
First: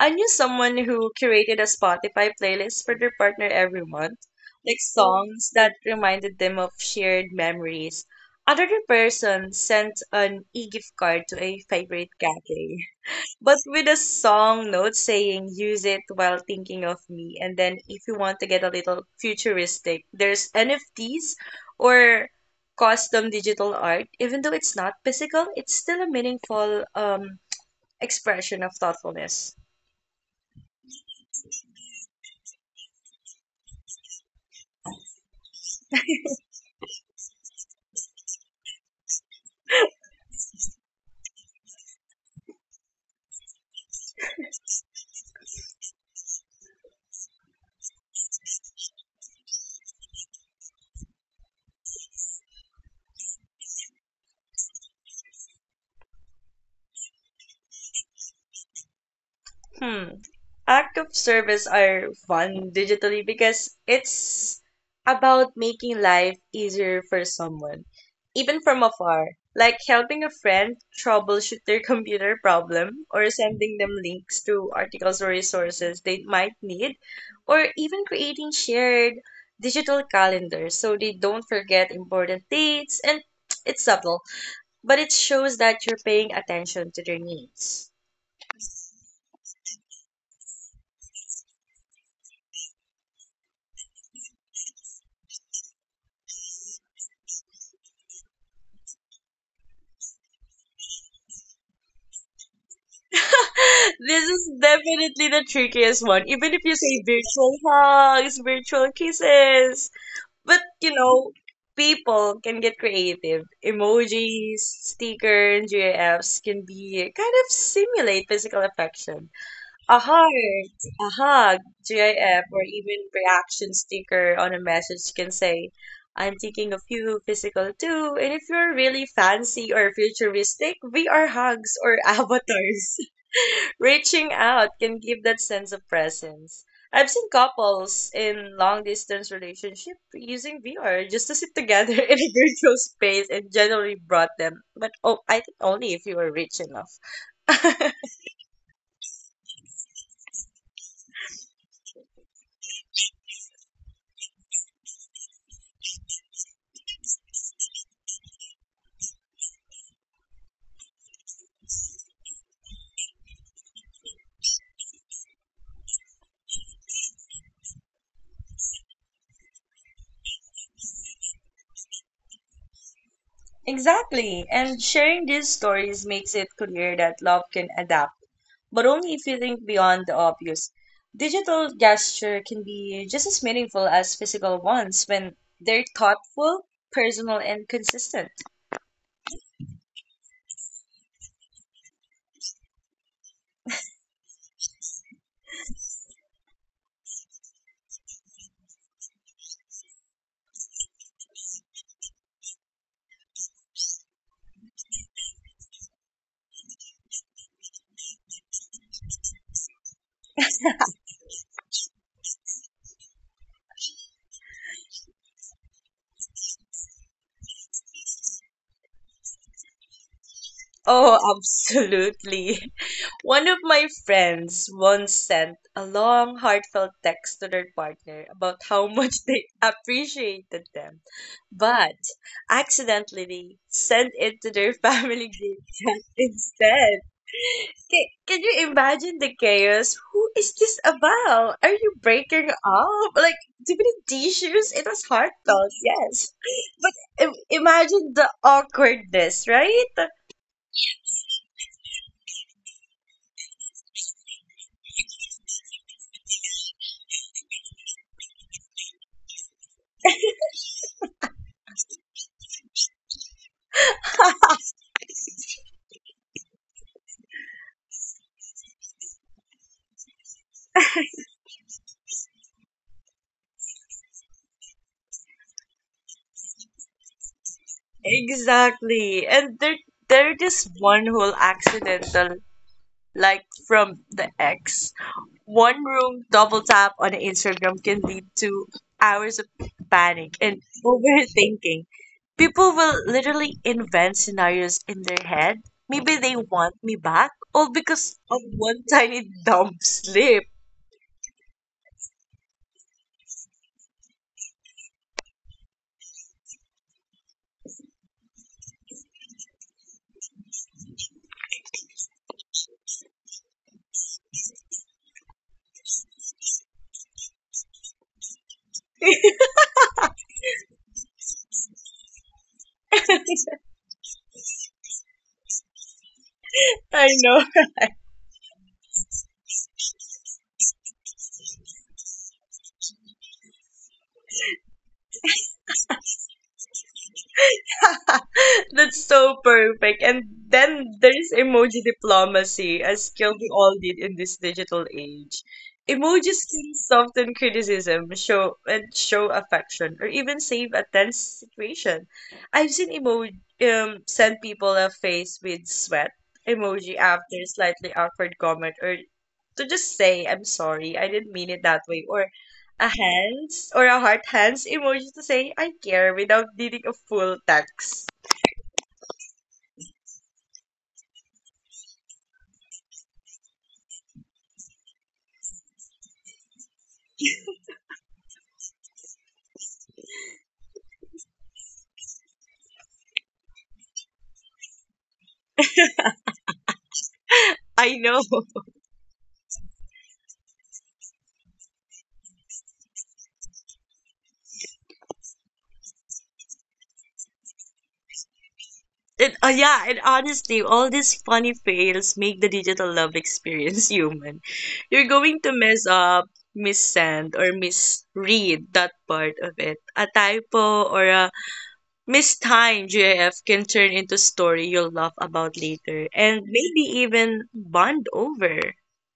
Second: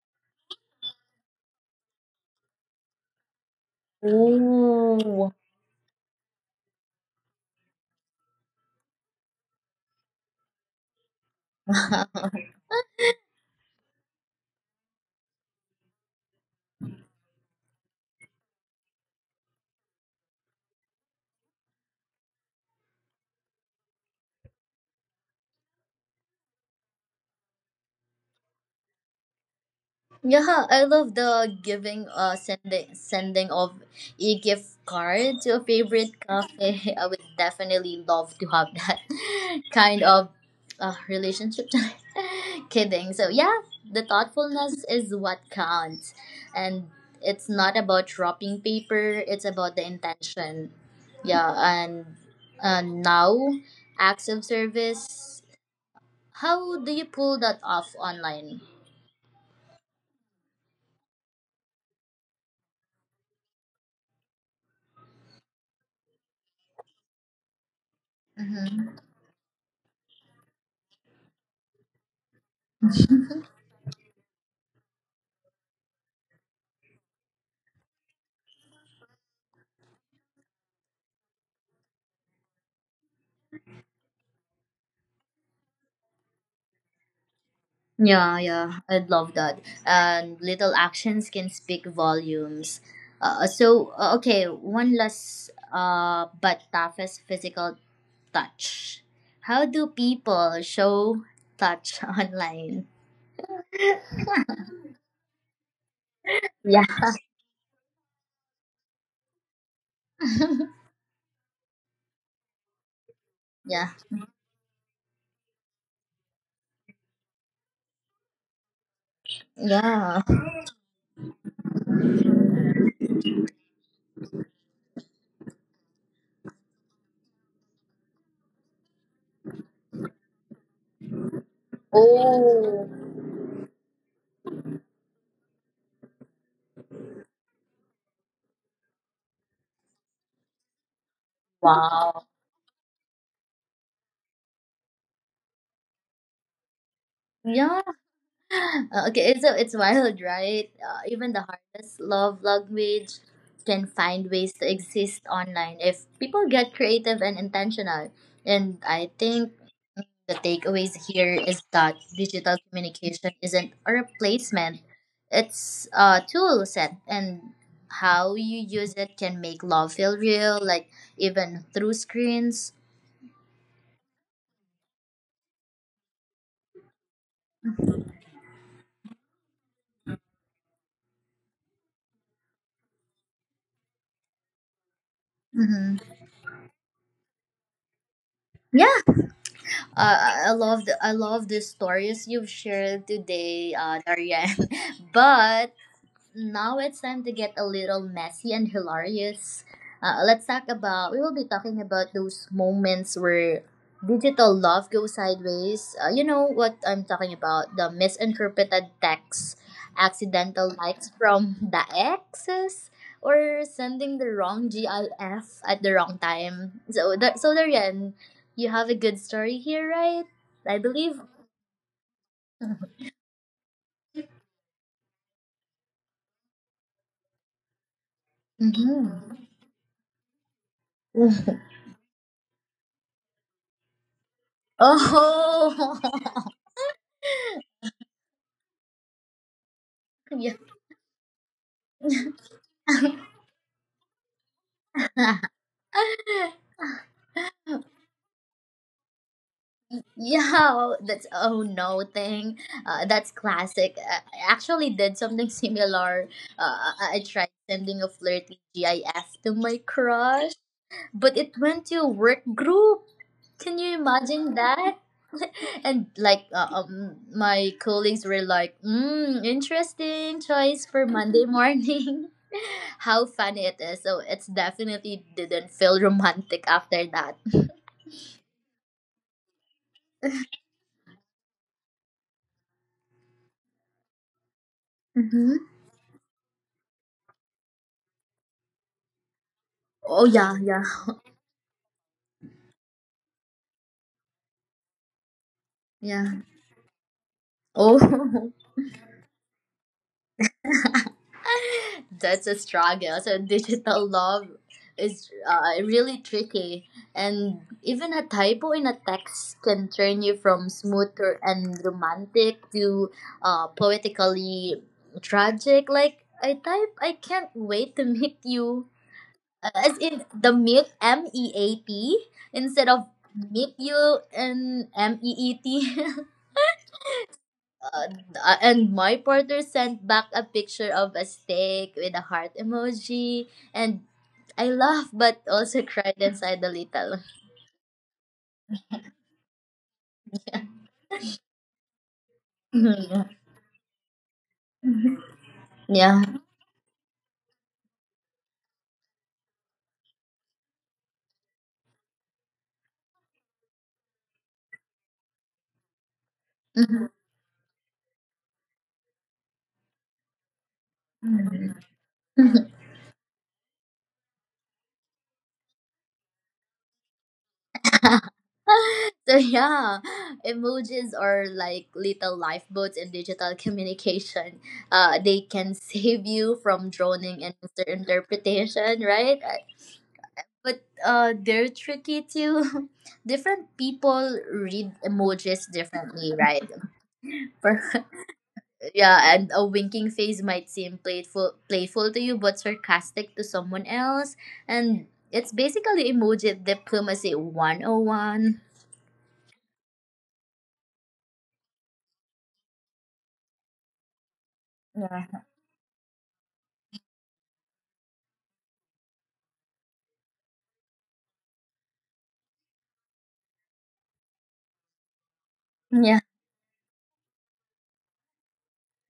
S2: I knew someone who curated a Spotify playlist for their partner every month, like
S1: Oh.
S2: songs that reminded them of shared memories. Another person sent an e-gift card to a favorite cafe. But with a song note saying use it while thinking of me. And then if you want to get a little futuristic, there's NFTs or custom digital art. Even though it's not physical, it's still a meaningful expression of thoughtfulness.
S1: Yeah, I love the giving, uh, sending of e gift card to a favorite cafe. I would definitely love to have that kind of relationship. Kidding. So yeah, the thoughtfulness is what counts, and it's not about dropping paper. It's about the intention. Yeah, and now, acts of service. How do you pull that off online?
S2: Hmm. Act of service are fun digitally because it's about making life easier for someone, even from
S1: Mm-hmm.
S2: afar, like helping a friend troubleshoot their computer problem or sending them links to articles or resources they might need, or even creating shared digital calendars so they don't forget important dates and it's subtle, but it shows that you're paying attention to their needs.
S1: Yeah, I'd love that. And little actions can speak volumes. So, okay, one last but toughest, physical touch. How do people show touch online?
S2: This is definitely the trickiest one. Even if you
S1: Yeah.
S2: say virtual hugs, virtual kisses, but you know, people can get creative.
S1: Yeah.
S2: Emojis, stickers, GIFs can be kind of simulate physical affection. A
S1: Yeah.
S2: heart, a hug, GIF, or even reaction sticker on a message can say, I'm thinking of you, physical too. And if you're really fancy or futuristic, VR hugs or
S1: Oh,
S2: avatars. Reaching out can give that sense of presence. I've seen couples in long distance relationship using VR just to sit together in
S1: wow.
S2: a virtual space and generally brought them. But oh, I think only if you are rich enough.
S1: Yeah. Okay, so it's wild, right? Even the hardest love language can find ways to exist online if people get creative and intentional. And I think the takeaways here is that digital communication isn't a replacement; it's a tool set, and how you use it can make love feel real, like even through screens.
S2: Exactly. And sharing these stories makes it clear that love can adapt, but only if you think beyond the obvious. Digital gesture can be just as meaningful as physical ones when they're
S1: Mm-hmm.
S2: thoughtful, personal, and consistent.
S1: I love the stories you've shared today, Darian. But now it's time to get a little messy and hilarious. We will be talking about those moments where digital love goes sideways. You know what I'm talking about, the misinterpreted texts, accidental likes from the exes, or sending the wrong GIF at the wrong time. So, Darian, you have a good story here, right? I
S2: Oh,
S1: believe.
S2: absolutely. One of my friends once sent a long, heartfelt text to their partner about how much
S1: Hmm.
S2: they appreciated them, but accidentally sent it to their family group chat
S1: oh!
S2: instead. Can you imagine the chaos? Who is this about? Are you breaking
S1: yeah.
S2: up? Like, do we need tissues? It was heartfelt, yes. But imagine the awkwardness, right?
S1: Yo, that's oh no thing. That's classic. I actually did something similar. Uh, I tried sending a flirty GIF to my crush, but it went to a work group. Can you imagine that? and my colleagues were like, mm, interesting choice for Monday morning. How funny it is. So it's definitely didn't feel romantic after that.
S2: Exactly. And there is one whole accidental like from the ex. One wrong double tap on Instagram can lead to hours of
S1: Oh
S2: panic and overthinking. People will literally invent scenarios in their head. Maybe they
S1: yeah.
S2: want me back, all
S1: Oh,
S2: because of one tiny dumb slip.
S1: that's a struggle. So digital love is really tricky, and even a typo in a text can turn you from smooth and romantic to poetically tragic. Like I type, "I can't wait to meet you." As in the meet meat instead of meet you and meet.
S2: I know.
S1: Uh, and my partner sent back a picture of a steak with a heart emoji, and I laughed but also cried inside a little.
S2: That's so perfect. And then there's emoji diplomacy, a
S1: Mhm.
S2: skill we all need in this digital age.
S1: Yeah.
S2: Emojis can soften criticism, show affection, or even save a tense situation. I've seen emoji send people a face with sweat emoji
S1: Mhm.
S2: after slightly awkward comment, or to just say I'm sorry, I didn't mean it that way, or a hands or a heart hands emoji to say I care without needing a full text.
S1: so yeah, emojis are like little lifeboats in digital communication. They can save you from drowning in misinterpretation, right? But they're tricky too. Different people read emojis differently, right? For
S2: I know.
S1: yeah, and a winking face might seem playful to you, but sarcastic to someone else, and it's basically emoji diplomacy 101.
S2: And yeah, and honestly, all these funny fails make the digital love experience human. You're going
S1: Yeah.
S2: to mess up, missend, or misread that part of it. A typo or a mistimed GIF can turn into story you'll laugh about later
S1: Yeah.
S2: and maybe even bond over.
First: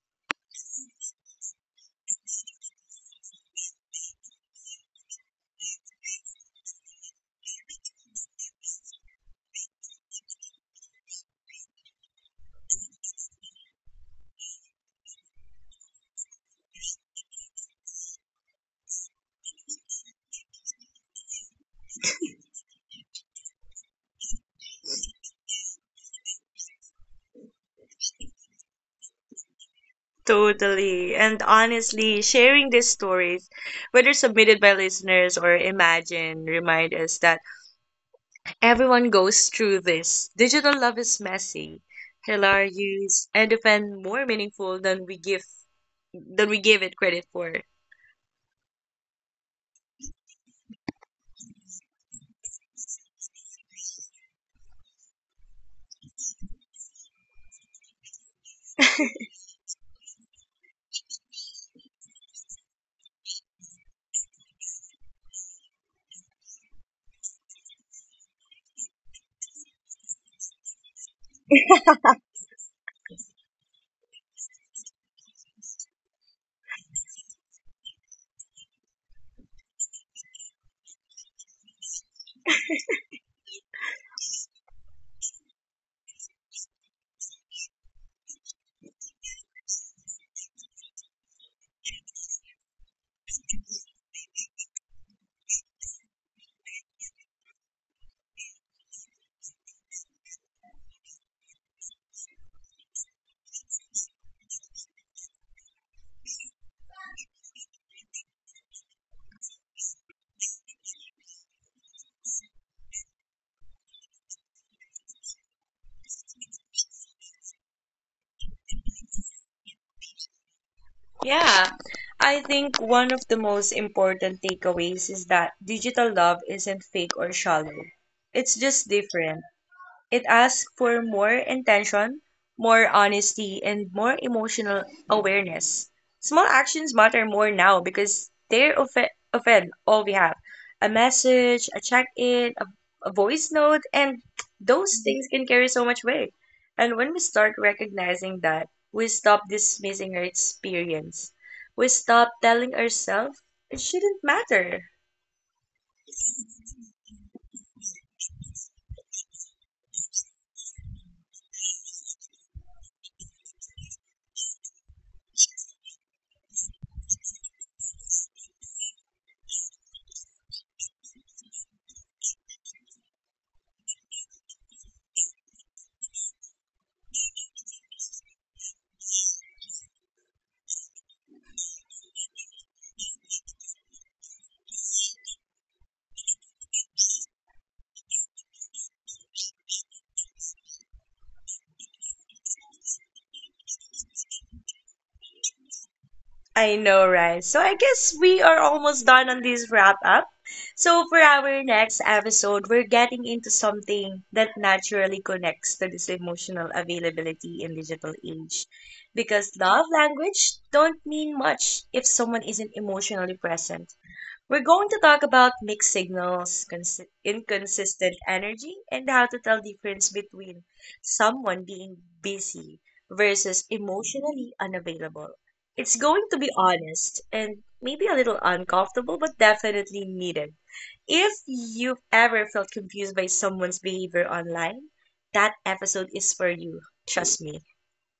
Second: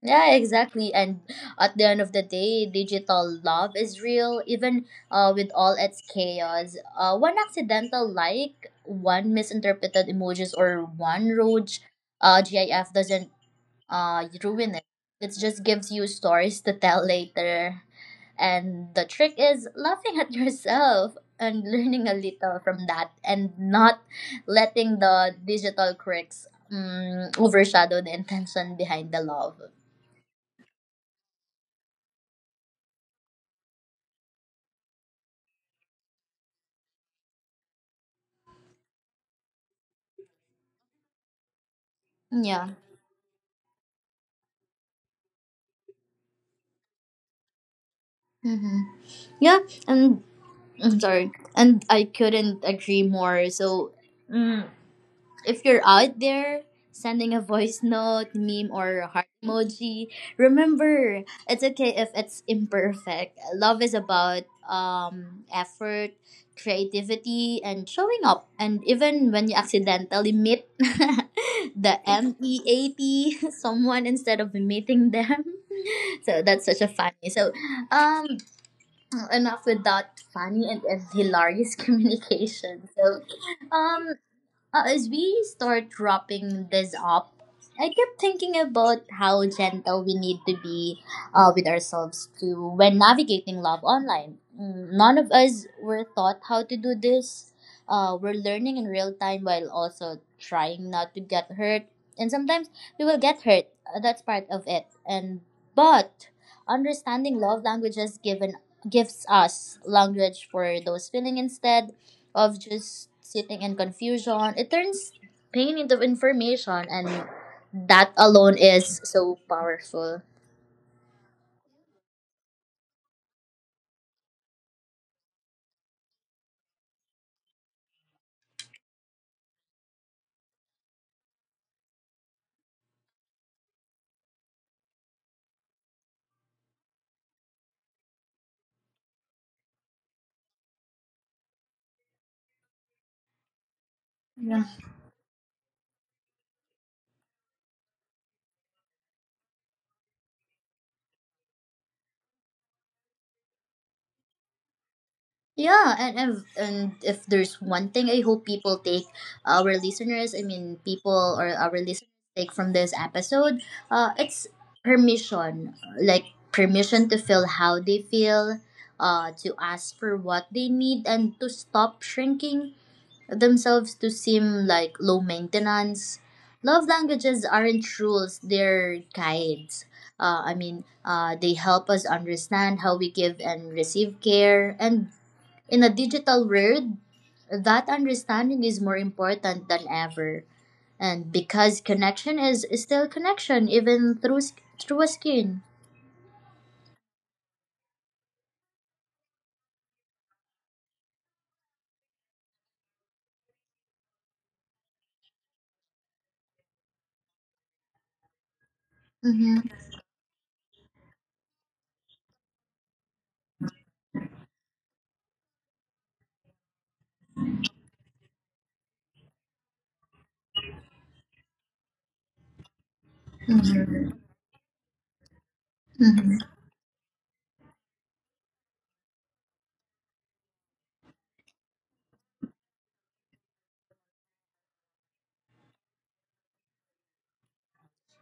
S1: Yeah, exactly. And at the end of the day, digital love is real, even with all its chaos. One accidental like, one misinterpreted emojis, or one rogue GIF doesn't ruin it. It just gives you stories to tell later. And the trick is laughing at yourself and learning a little from that, and not letting the digital quirks overshadow the intention behind the love.
S2: Totally. And honestly, sharing these stories, whether submitted by listeners or imagined, remind us that everyone goes through this. Digital love is messy,
S1: Yeah.
S2: hilarious, and often more meaningful than we give it credit for.
S1: Mm-hmm. Yeah, and I'm sorry, and I couldn't agree more. So, mm, if you're out there sending a voice note, meme, or a heart emoji, remember it's okay if it's imperfect. Love is about effort, creativity, and showing up. And even when you accidentally meet the meat someone instead of meeting them, so that's such a funny. So, um, enough with that funny and hilarious communication. So, um, as we start wrapping this up, I kept thinking about how gentle we need to be with ourselves too when navigating love online. None of us were taught how to do this. We're learning in real time while also trying not to get hurt. And sometimes we will get hurt. That's part of it. And but understanding love languages given gives us language for those feeling instead of just sitting in confusion. It turns pain into information, and that alone is so powerful.
S2: Yeah, I think one of the most important takeaways is that digital love isn't fake or shallow. It's just different. It asks for more intention, more honesty, and more emotional awareness. Small actions matter more now because often all we have: a message, a check in, a voice note, and those things can carry so much weight. And when we start recognizing that, we stop dismissing our experience. We stop telling ourselves it shouldn't matter.
S1: Yeah, and if there's one thing I hope people take, our listeners, I mean, people or our listeners take from this episode, it's permission. Like, permission to feel how they feel, to ask for what they need, and to stop shrinking themselves to seem like low maintenance. Love languages aren't rules, they're guides. They help us understand how we give and receive care. And in a digital world, that understanding is more important than ever. And because is still connection, even through a skin.
S2: I know, right? So I guess we are almost done on this wrap up. So for our next episode, we're getting into something that naturally connects to this emotional availability in digital age. Because
S1: Mm-hmm.
S2: love language don't mean much if someone isn't emotionally present. We're going to talk about mixed signals, inconsistent energy, and how to tell difference between someone being busy versus
S1: Mm-hmm.
S2: emotionally unavailable. It's going to
S1: Mm-hmm.
S2: be honest and maybe a little uncomfortable, but definitely needed. If you've ever felt confused by someone's behavior online, that episode is for you. Trust me.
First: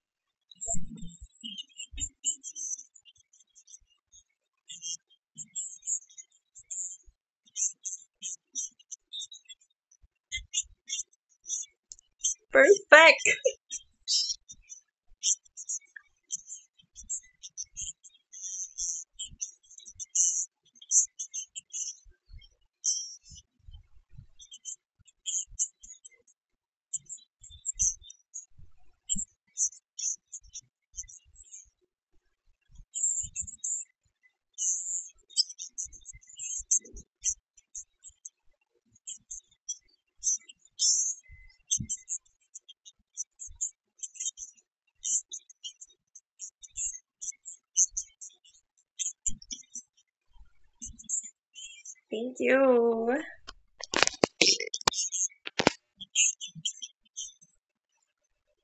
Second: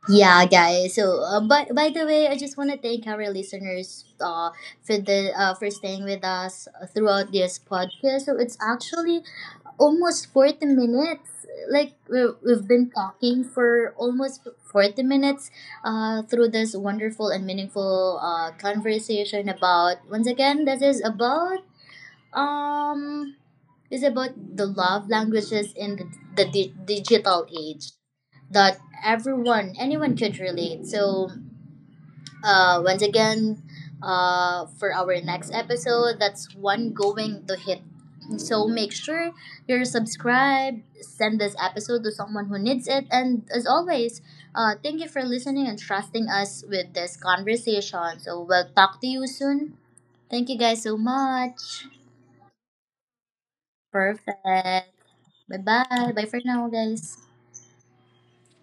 S1: Yeah, guys. So, by the way, I just want to thank our listeners for staying with us throughout this podcast. So it's actually almost 40 minutes. Like we've been
S2: Perfect.
S1: talking for almost 40 minutes, through this wonderful and meaningful conversation about, once again, this um is about the love languages in the digital age that everyone anyone could relate. So once again, for our next episode, that's one going to hit, so make sure you're subscribed, send this episode to someone who needs it, and as always, thank you for listening and trusting us with this conversation. So we'll talk to you soon. Thank you guys so much.
S2: Thank you.
S1: Perfect. Bye bye for now, guys.